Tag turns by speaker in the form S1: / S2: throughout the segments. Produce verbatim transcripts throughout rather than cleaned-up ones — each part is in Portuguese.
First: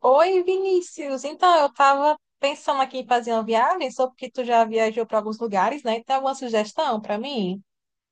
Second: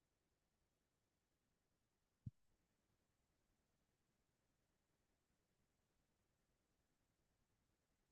S1: Oi, Vinícius. Então, eu estava pensando aqui em fazer uma viagem, só porque tu já viajou para alguns lugares, né? Tem alguma sugestão para mim?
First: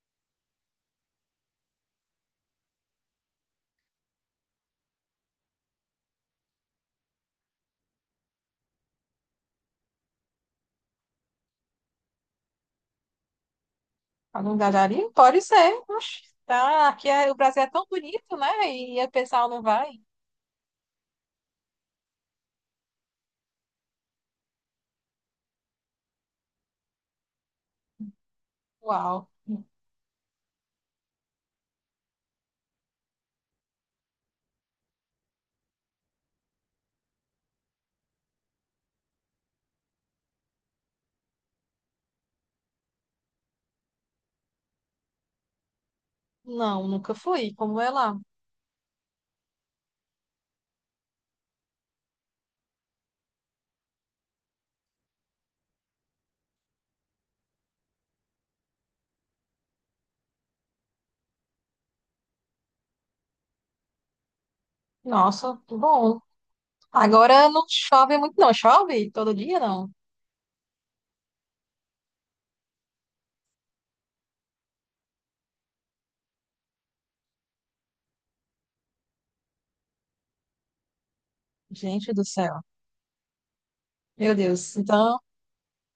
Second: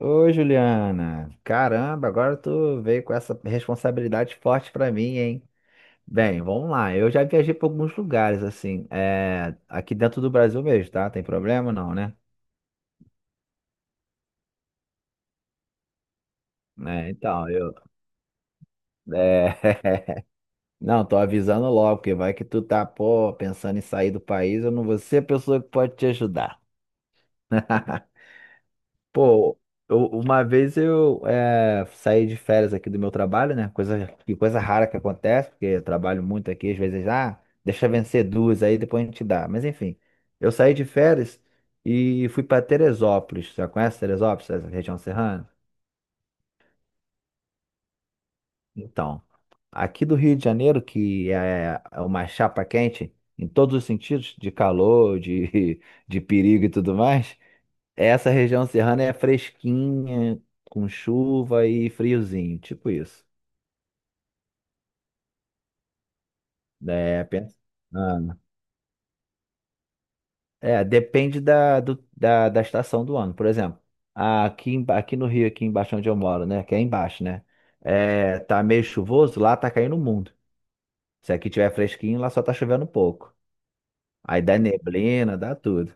S2: Ô, Juliana, caramba, agora tu veio com essa responsabilidade forte pra mim, hein? Bem, vamos lá. Eu já viajei pra alguns lugares, assim, é, aqui dentro do Brasil mesmo, tá? Tem problema não, né?
S1: Algum lugarinho? Pode ser. Oxe, tá. Aqui
S2: É,
S1: é, o
S2: então,
S1: Brasil é
S2: eu.
S1: tão bonito, né? E o pessoal
S2: É,
S1: não vai.
S2: Não, tô avisando logo, porque vai que tu tá, pô, pensando em sair do país, eu não vou ser a pessoa que pode te ajudar.
S1: Uau.
S2: Pô, eu- uma vez eu eh, saí de férias aqui do meu trabalho, né? Coisa, que coisa rara que acontece, porque eu trabalho muito aqui, às vezes, ah, deixa vencer duas aí, depois a gente dá. Mas enfim, eu saí de férias e fui para Teresópolis. Você conhece Teresópolis, essa região serrana?
S1: Não, nunca fui. Como é lá?
S2: Então, aqui do Rio de Janeiro, que é é uma chapa quente em todos os sentidos, de calor, de, de perigo e tudo mais, essa região serrana é fresquinha, com chuva e friozinho, tipo isso.
S1: Nossa, que bom.
S2: É,
S1: Agora
S2: pensa-
S1: não chove muito,
S2: Ah.
S1: não. Chove todo dia, não?
S2: É, depende da, do- da, da estação do ano. Por exemplo, aqui, em- aqui no Rio, aqui embaixo onde eu moro, né? Que é embaixo, né? É, tá meio chuvoso, lá tá caindo o mundo. Se aqui tiver
S1: Gente
S2: fresquinho,
S1: do
S2: lá só tá
S1: céu.
S2: chovendo um pouco.
S1: Meu
S2: Aí dá
S1: Deus. Então,
S2: neblina, dá tudo.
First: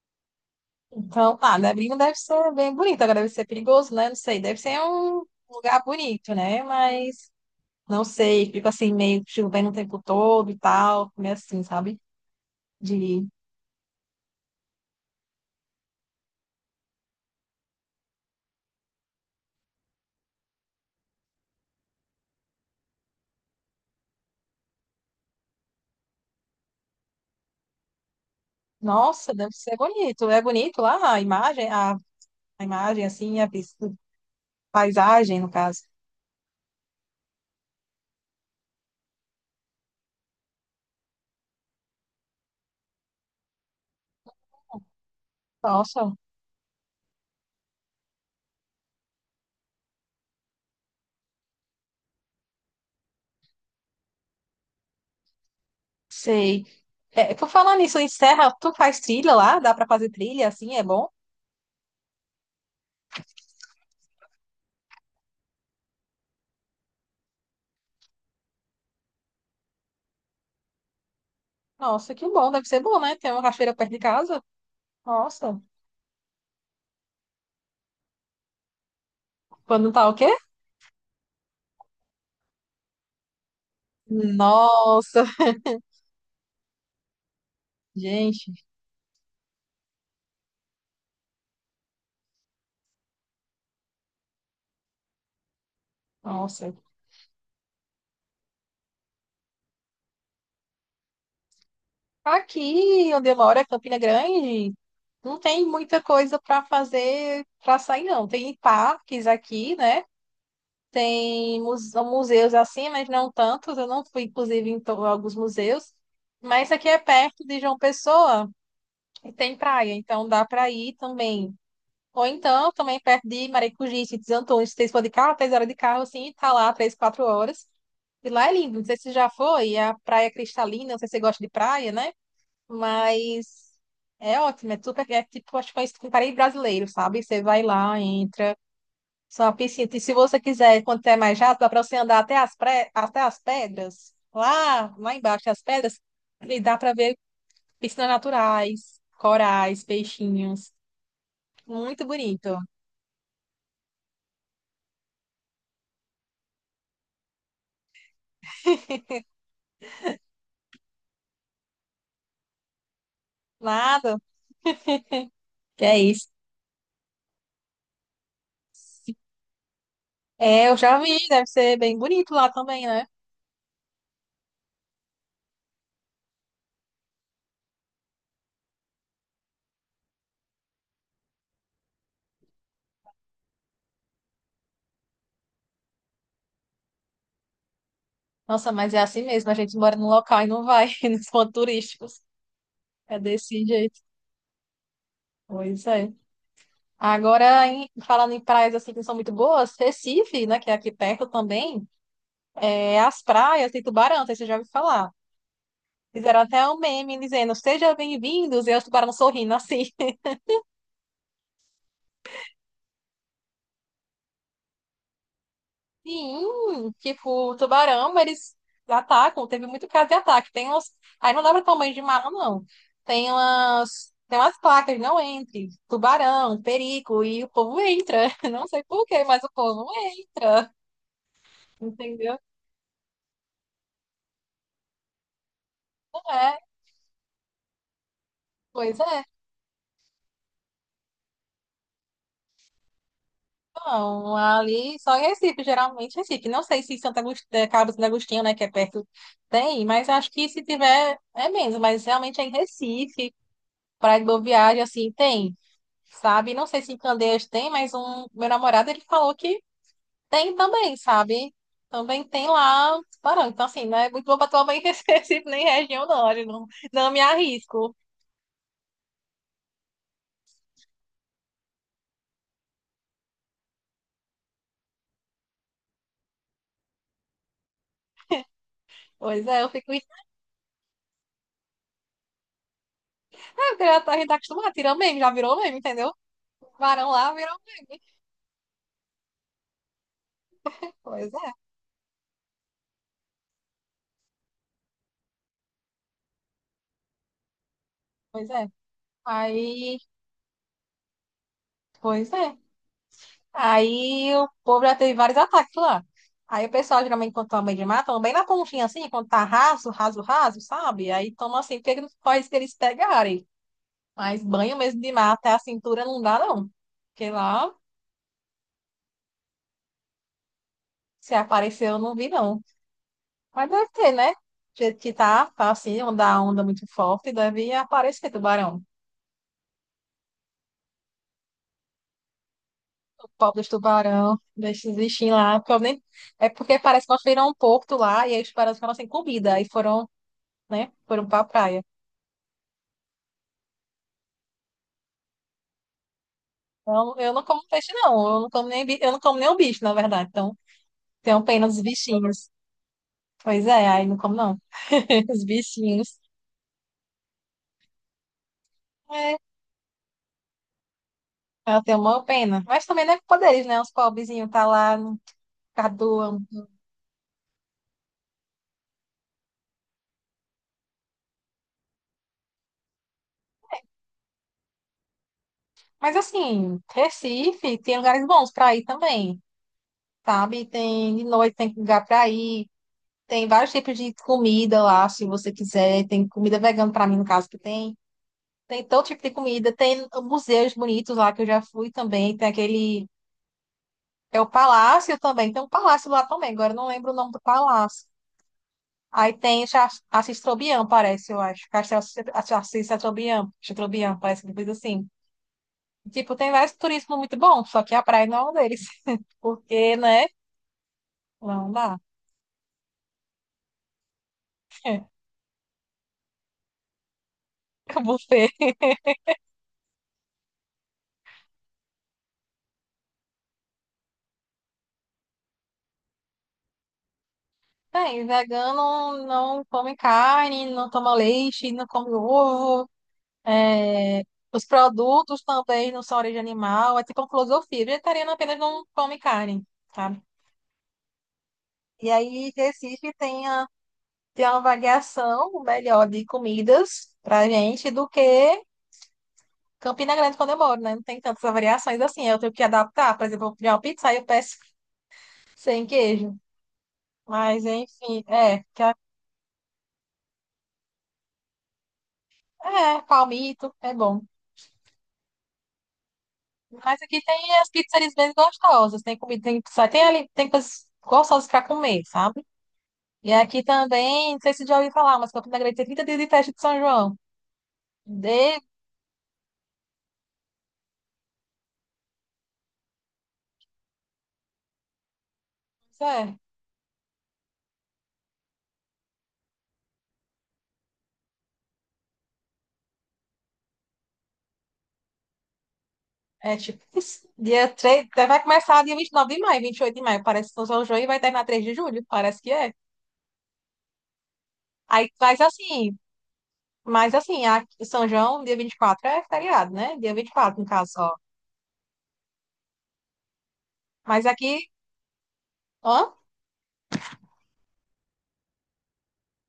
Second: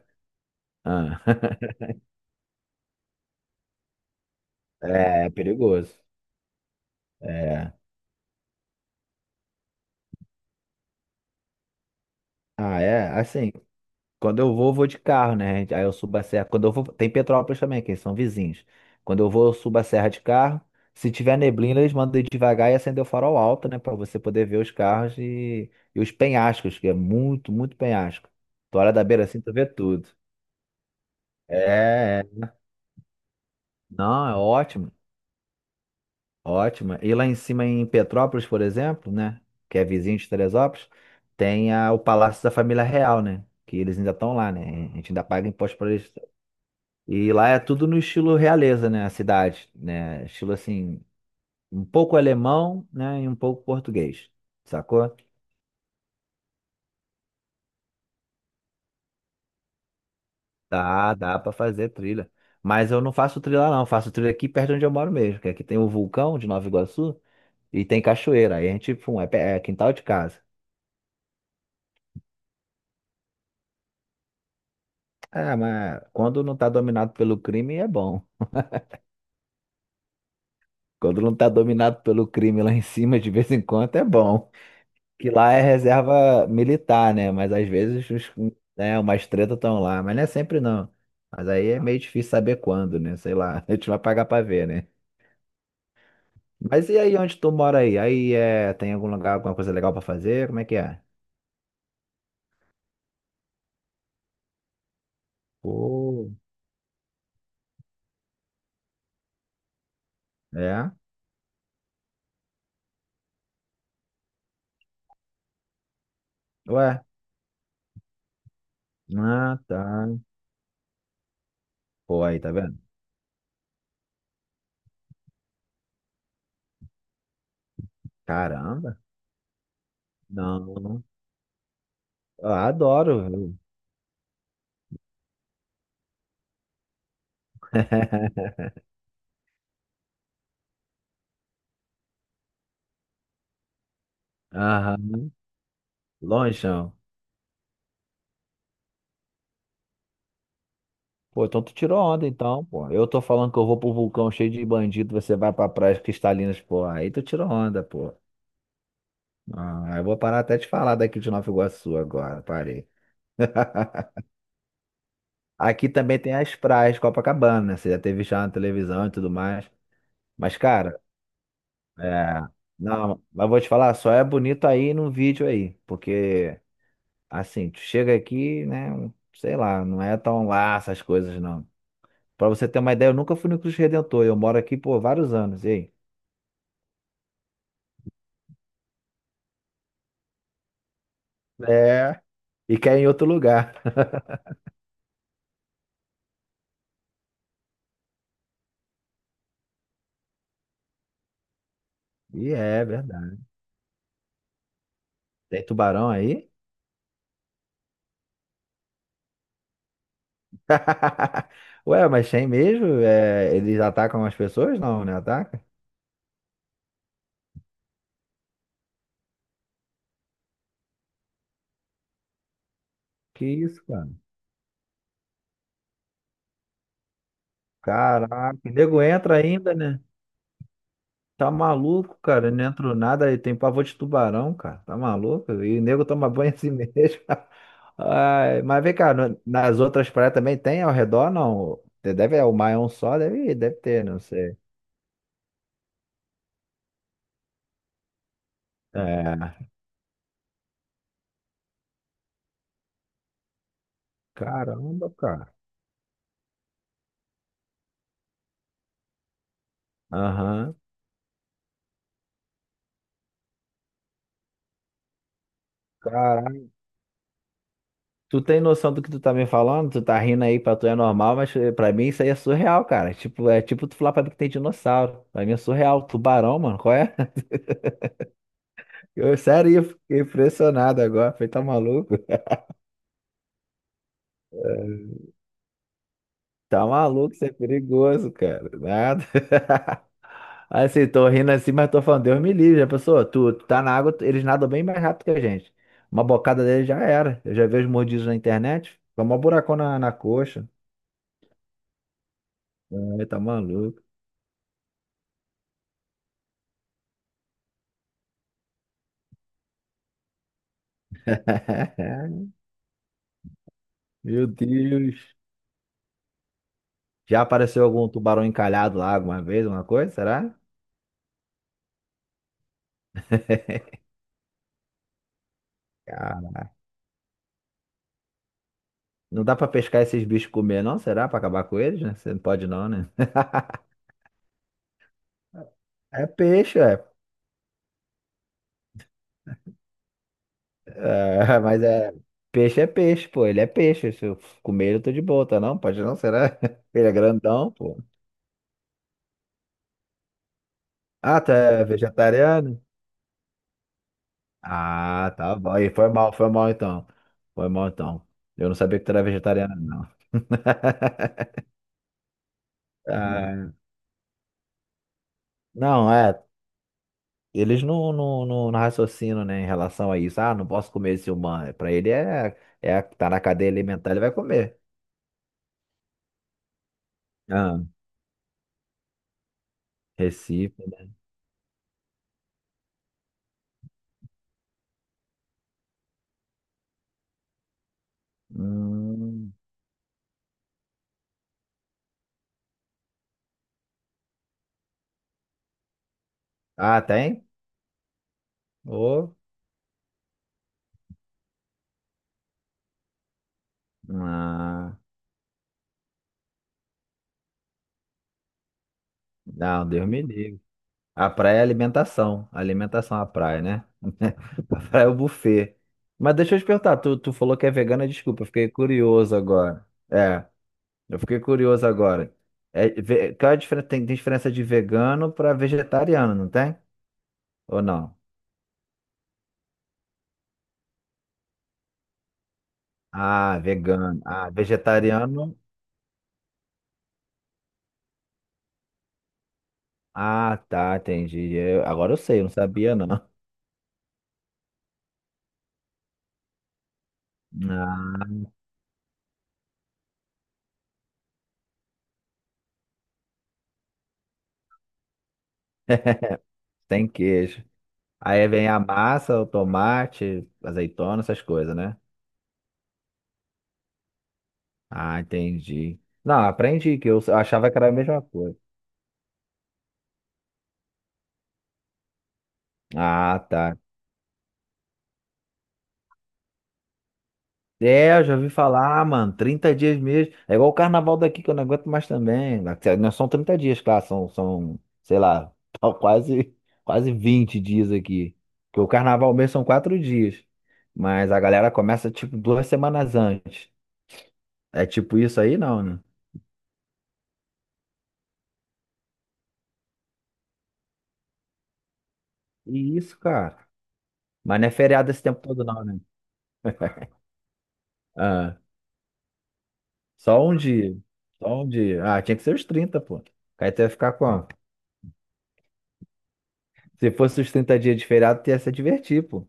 S2: Ah.
S1: então, ah, Nebrinho deve ser bem bonito. Agora deve ser perigoso, né? Não sei. Deve ser um
S2: É,
S1: lugar
S2: perigoso.
S1: bonito, né? Mas
S2: É.
S1: não sei, fico assim, meio chovendo o tempo todo e tal, meio assim, sabe?
S2: Ah, é,
S1: De,
S2: assim. Quando eu vou, vou de carro, né? Aí eu subo a serra. Quando eu vou, tem Petrópolis também, que eles são vizinhos. Quando eu vou, eu subo a serra de carro. Se tiver neblina, eles mandam ir devagar e acender o farol alto, né? Pra você poder ver os carros e, e os penhascos, que é muito, muito penhasco. Tu olha da beira
S1: nossa,
S2: assim,
S1: deve
S2: tu vê
S1: ser
S2: tudo.
S1: bonito. É bonito lá a imagem, a,
S2: É, é.
S1: a imagem, assim, a vis-
S2: Não, é ótimo,
S1: paisagem, no caso.
S2: ótimo. E lá em cima em Petrópolis, por exemplo, né? Que é vizinho de Teresópolis, tem a- o Palácio da Família Real, né? Que eles ainda estão lá, né? A gente ainda paga imposto para eles.
S1: Nossa,
S2: E lá é tudo no estilo realeza, né? A cidade, né? Estilo assim, um pouco alemão, né? E um pouco português, sacou?
S1: sei. É, por falar nisso, em Serra, tu faz trilha lá? Dá pra fazer trilha, assim, é bom?
S2: Dá, dá pra fazer trilha. Mas eu não faço trilha lá, não. Eu faço trilha aqui perto de onde eu moro mesmo, que aqui tem o vulcão de Nova Iguaçu e tem cachoeira. Aí a gente, pum, é, pe- é quintal de casa.
S1: Nossa, que bom, deve ser bom, né? Tem uma cachoeira perto de casa.
S2: Ah,
S1: Nossa,
S2: mas quando não tá dominado pelo crime, é bom.
S1: quando tá o quê?
S2: Quando não tá dominado pelo crime lá em cima, de vez em quando, é bom.
S1: Nossa,
S2: Que lá é reserva militar, né? Mas às vezes os,
S1: gente,
S2: né, umas tretas estão lá, mas não é sempre não. Mas aí é meio difícil saber quando, né? Sei lá, a gente vai pagar pra ver, né?
S1: nossa.
S2: Mas e aí, onde tu mora aí? Aí é, tem algum lugar, alguma coisa legal pra fazer? Como é que é?
S1: Aqui onde eu moro é Campina Grande, não tem muita
S2: Pô,
S1: coisa para fazer, para sair, não. Tem parques aqui, né?
S2: é?
S1: Tem muse- museus assim, mas não tantos. Eu não fui, inclusive, em to- alguns museus. Mas aqui é
S2: Ué?
S1: perto de João Pessoa e tem
S2: Ah, tá.
S1: praia, então dá para ir também.
S2: Pô,
S1: Ou
S2: aí, tá
S1: então,
S2: vendo?
S1: também perto de Maracujipe, de Antônio, se vocês for de carro, três horas de carro, assim, tá lá três, quatro horas. E lá é lindo, não
S2: Caramba.
S1: sei se já foi, é a praia
S2: Não,
S1: cristalina, não
S2: não.
S1: sei se você gosta de praia, né?
S2: Eu adoro. Viu?
S1: Mas é ótimo, é super, é tipo, acho que é um parei brasileiro, sabe? Você vai lá, entra, só uma piscina. E se você quiser, quando é mais rápido, dá para você andar até as, pré, até as pedras, lá, lá
S2: Aham.
S1: embaixo das pedras, e dá
S2: Lonjão.
S1: para ver piscinas naturais, corais, peixinhos.
S2: Pô, então tu tirou
S1: Muito
S2: onda,
S1: bonito.
S2: então, pô. Eu tô falando que eu vou pro vulcão cheio de bandido, você vai pra praias cristalinas, pô. Aí tu tirou onda, pô. Ah, eu vou parar até de falar daqui de Nova Iguaçu agora, parei.
S1: Nada, que
S2: Aqui
S1: é
S2: também
S1: isso.
S2: tem as praias de Copacabana, né? Você já teve já na televisão e tudo mais. Mas,
S1: É, eu já
S2: cara,
S1: vi, deve ser bem bonito
S2: é...
S1: lá também, né?
S2: Não, mas vou te falar, só é bonito aí no vídeo aí. Porque, assim, tu chega aqui, né? Sei lá, não é tão lá essas coisas, não. Pra você ter uma ideia, eu nunca fui no Cristo Redentor. Eu moro aqui por vários anos. E aí?
S1: Nossa, mas é assim mesmo, a gente mora num local e não vai nos pontos turísticos.
S2: É. E quer em
S1: É
S2: outro
S1: desse
S2: lugar.
S1: jeito. Pois é. Agora, em- falando em praias assim que não são muito boas, Recife, né, que é aqui perto também,
S2: E é
S1: é as
S2: verdade.
S1: praias tem tubarão, não sei se você já ouviu falar.
S2: Tem tubarão
S1: Fizeram
S2: aí?
S1: até um meme dizendo, sejam bem-vindos, e aí os tubarão sorrindo assim.
S2: Ué, mas tem mesmo? É, eles atacam as pessoas? Não, né? Ataca?
S1: Sim, tipo, tubarão, eles atacam, teve muito caso de ataque. Tem uns, aí não dá pra tomar banho de mar, não. Tem
S2: Que isso, cara?
S1: umas, tem umas placas, não entre, tubarão, perigo, e o povo entra.
S2: Caraca,
S1: Não sei
S2: nego
S1: por quê,
S2: entra
S1: mas o
S2: ainda,
S1: povo
S2: né?
S1: entra,
S2: Tá maluco,
S1: entendeu?
S2: cara. Não entrou nada e tem pavor de tubarão, cara. Tá maluco? E nego
S1: Não
S2: toma banho
S1: é,
S2: assim mesmo. Ai, mas vem
S1: pois
S2: cá,
S1: é.
S2: no- nas outras praias também tem ao redor, não? Deve, é o mar é um só, deve, deve ter, não
S1: Não,
S2: sei.
S1: ali só em Recife, geralmente Recife. Não sei se Santa Agust... eh, Cabo Santo Agostinho, né, que é perto,
S2: É.
S1: tem, mas acho que se tiver é menos, mas realmente é em Recife, Praia de Boa Viagem,
S2: Caramba,
S1: assim,
S2: cara.
S1: tem, sabe? Não sei se em Candeias tem, mas um meu namorado, ele falou que tem
S2: Aham.
S1: também, sabe? Também tem lá tubarão. Então, assim, não é muito bom pra tomar em Recife, nem região, não, eu
S2: Caraca.
S1: não, não me arrisco.
S2: Tu tem noção do que tu tá me falando? Tu tá rindo aí, pra tu é normal, mas eh, pra mim isso aí é surreal, cara. Tipo, é tipo tu falar pra mim que tem dinossauro. Pra mim é surreal. Tubarão, mano, qual é? Eu,
S1: Pois é, eu
S2: sério, eu
S1: fico,
S2: fiquei
S1: ah,
S2: impressionado agora. Falei, tá maluco?
S1: Porque já tá, a gente tá acostumado, tirando
S2: É,
S1: meme, já virou meme, entendeu?
S2: tá
S1: Tubarão lá
S2: maluco, isso é
S1: virou meme.
S2: perigoso, cara. Nada. Assim, tô
S1: Pois
S2: rindo
S1: é,
S2: assim, mas tô falando, Deus me livre, já pensou? Tu, tu tá na água, tu- eles nadam bem mais rápido que a gente. Uma bocada deles já era. Eu já vi os mordidos na
S1: pois é.
S2: internet. Foi um buracão
S1: Aí,
S2: na, na coxa.
S1: pois é.
S2: Ai, tá maluco.
S1: Aí o povo já teve vários ataques lá. Aí o pessoal geralmente quando toma banho de mar, toma bem na pontinha assim, quando tá raso, raso, raso, sabe? Aí toma assim, porque não pode que eles pegarem. Mas
S2: Meu
S1: banho mesmo de mar
S2: Deus.
S1: até a cintura não dá, não. Porque
S2: Já
S1: lá,
S2: apareceu algum tubarão encalhado lá alguma vez, alguma coisa? Será?
S1: se apareceu, eu não vi, não. Mas deve ter, né? Do jeito que tá, tá assim, onda,
S2: Cara,
S1: onda muito forte, deve aparecer tubarão.
S2: não dá pra pescar esses bichos e comer, não? Será? Pra acabar com eles, né? Você não pode, não, né?
S1: O povo dos tubarão, desses bichinhos lá, porque eu nem-
S2: É
S1: é porque
S2: peixe, é.
S1: parece que nós viram um porto lá e aí os tubarões ficaram sem comida. Aí foram, né? Foram pra
S2: É, mas
S1: praia.
S2: é. Peixe é peixe, pô. Ele é peixe. Se eu comer ele, eu tô de boa, tá não? Pode não, será? Ele é
S1: Então, eu não como
S2: grandão,
S1: peixe,
S2: pô.
S1: não. Eu não como nem, bi- eu não como nem o bicho, na verdade. Então,
S2: Ah,
S1: tenho
S2: tá
S1: pena os
S2: é
S1: bichinhos.
S2: vegetariano?
S1: Pois é, aí não como, não.
S2: Ah,
S1: Os
S2: tá bom. E foi
S1: bichinhos.
S2: mal, foi mal então. Foi mal então. Eu não sabia que tu era
S1: É,
S2: vegetariano, não.
S1: eu tenho uma pena. Mas também não é culpa deles,
S2: Ah,
S1: né? Os pobrezinhos tá lá, não
S2: não,
S1: perdoam.
S2: é. Eles não, não, não, não raciocinam, né, em relação a isso. Ah, não posso comer esse humano. É, pra ele é, é tá na cadeia alimentar, ele vai comer.
S1: Mas, assim, Recife
S2: Ah,
S1: tem lugares bons pra ir também, sabe?
S2: Recife, né?
S1: Tem de noite, tem lugar pra ir. Tem vários tipos de comida lá, se você quiser. Tem comida vegana, pra mim, no caso, que tem. Tem todo tipo de
S2: Hum.
S1: comida, tem museus bonitos lá que eu já fui também, tem aquele. É o Palácio também, tem um palácio lá também, agora eu não
S2: Ah,
S1: lembro o nome do
S2: tem?
S1: palácio. Aí
S2: Ô.
S1: tem Cha- Assis Trobian, parece, eu acho. Castelo Assis Assis Trobian, Assis Trobian, parece que coisa
S2: Ah,
S1: assim. Tipo, tem vários turismo muito bom, só que a praia não é um deles.
S2: não,
S1: Porque,
S2: Deus me
S1: né?
S2: livre. A praia é
S1: Não dá.
S2: alimentação. Alimentação é a praia, né? A praia é o buffet. Mas deixa eu te perguntar, tu, tu falou que é vegana, desculpa, eu
S1: Buffet.
S2: fiquei curioso agora. É, eu fiquei curioso agora. É, ve- qual é a diferença? Tem, tem diferença de vegano para vegetariano, não tem? Ou não?
S1: Tem, vegano não come carne, não toma leite, não come ovo.
S2: Ah, vegano.
S1: É,
S2: Ah,
S1: os produtos
S2: vegetariano.
S1: também não são origem animal, é tipo uma filosofia. Vegetariano apenas não come carne, sabe?
S2: Ah, tá, entendi. Eu-
S1: E
S2: agora eu sei, eu não
S1: aí,
S2: sabia não.
S1: Recife tem, a, tem uma variação melhor de comidas pra gente do
S2: Ah,
S1: que Campina Grande, quando eu moro, né? Não tem tantas variações assim. Eu tenho que adaptar. Por exemplo, eu vou pedir uma pizza aí eu peço sem queijo.
S2: tem
S1: Mas,
S2: queijo.
S1: enfim,
S2: Aí
S1: é,
S2: vem a
S1: que a-
S2: massa, o tomate, azeitona, essas coisas, né?
S1: é, palmito, é bom.
S2: Ah, entendi. Não, aprendi
S1: Mas
S2: que
S1: aqui
S2: eu eu
S1: tem as
S2: achava que era a
S1: pizzarias
S2: mesma
S1: bem
S2: coisa.
S1: gostosas. Tem comida, tem pizza, tem ali, tem coisas gostosas pra comer, sabe? E
S2: Ah,
S1: aqui
S2: tá.
S1: também, não sei se já ouviu falar, mas Campina Grande tem trinta dias de festa de São João.
S2: É, eu já ouvi
S1: De...
S2: falar, mano, trinta dias mesmo. É igual o carnaval daqui que eu não aguento mais também. Não são trinta dias, claro, são, são, sei lá, tá
S1: É,
S2: quase, quase vinte dias aqui. Porque o carnaval mesmo são quatro dias. Mas a galera começa tipo duas semanas antes. É tipo isso aí, não, né?
S1: é tipo isso. Dia três, vai começar dia vinte e nove de maio, vinte e oito de maio, parece que São João, e vai terminar três de julho, parece que é.
S2: E isso, cara. Mas não é feriado
S1: Aí
S2: esse tempo
S1: faz
S2: todo, não,
S1: assim,
S2: né?
S1: mas assim, aqui, São João, dia
S2: Ah,
S1: vinte e quatro é feriado, né? Dia vinte e
S2: só um
S1: quatro no caso
S2: dia.
S1: só.
S2: Só um dia. Ah, tinha que ser os trinta, pô. Aí tu ia ficar
S1: Mas
S2: como?
S1: aqui, ó,
S2: Se fosse os trinta dias de feriado, tu ia se divertir, pô.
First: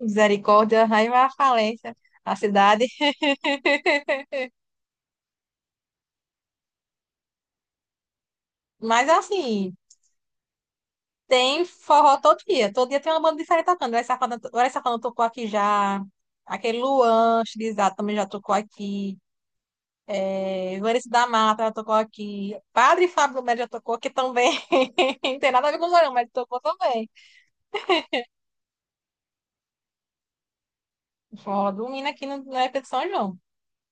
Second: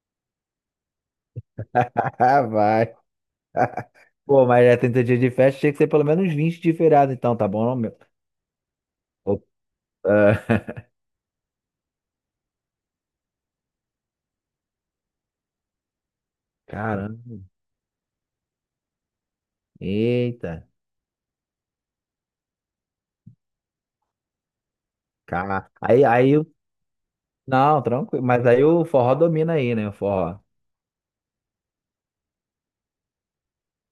S1: misericórdia, aí vai a falência, a
S2: Ah,
S1: cidade.
S2: vai. Pô, mas é trinta dias de festa, tinha que ser pelo menos vinte de feriado, então, tá bom, não, meu?
S1: Mas
S2: Ô,
S1: assim,
S2: ah,
S1: tem forró todo dia. Todo dia tem uma banda diferente tocando. Vai Safadão, Vai Safadão tocou aqui já. Aquele
S2: caramba.
S1: Luan Estilizado também já tocou aqui.
S2: Eita.
S1: É, Vanessa da Mata já tocou aqui. Padre Fábio Melo já tocou aqui também. Não tem nada a
S2: Cara.
S1: ver com o
S2: Aí,
S1: Zorão, mas
S2: aí, o-
S1: tocou também.
S2: não, tranquilo. Mas aí o forró domina aí, né? O forró.
S1: O Forró do Mina aqui no, na época de São João.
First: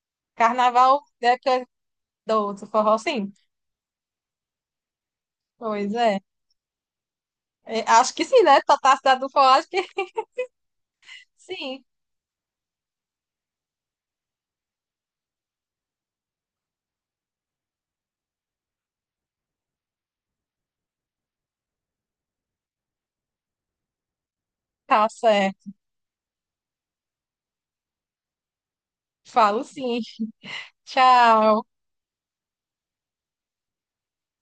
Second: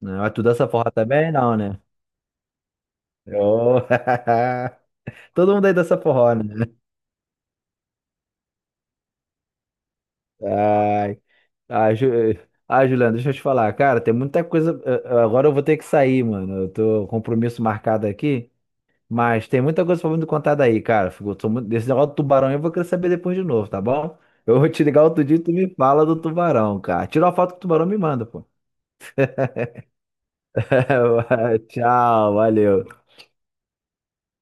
S2: Não, é tu dança forró
S1: Carnaval
S2: também?
S1: é que
S2: Não,
S1: é
S2: né?
S1: do outro forró, sim.
S2: Ô, Todo mundo aí
S1: Pois
S2: dança
S1: é.
S2: forró, né?
S1: É, acho que sim, né? Tá, tá a cidade do forró, acho que
S2: Ai,
S1: sim.
S2: ai, Ju... ai, Juliano, deixa eu te falar. Cara, tem muita coisa. eh, eh, Agora eu vou ter que sair, mano. Eu tô com um compromisso marcado aqui. Mas tem muita coisa pra me contar daí, cara. Fico- Sou muito... Desse negócio do tubarão eu vou querer saber depois de novo, tá bom? Eu vou te ligar
S1: Tá
S2: outro dia e tu me
S1: certo.
S2: fala do tubarão, cara. Tira uma foto que o tubarão me manda, pô.
S1: Falo sim. Tchau.
S2: Tchau, valeu.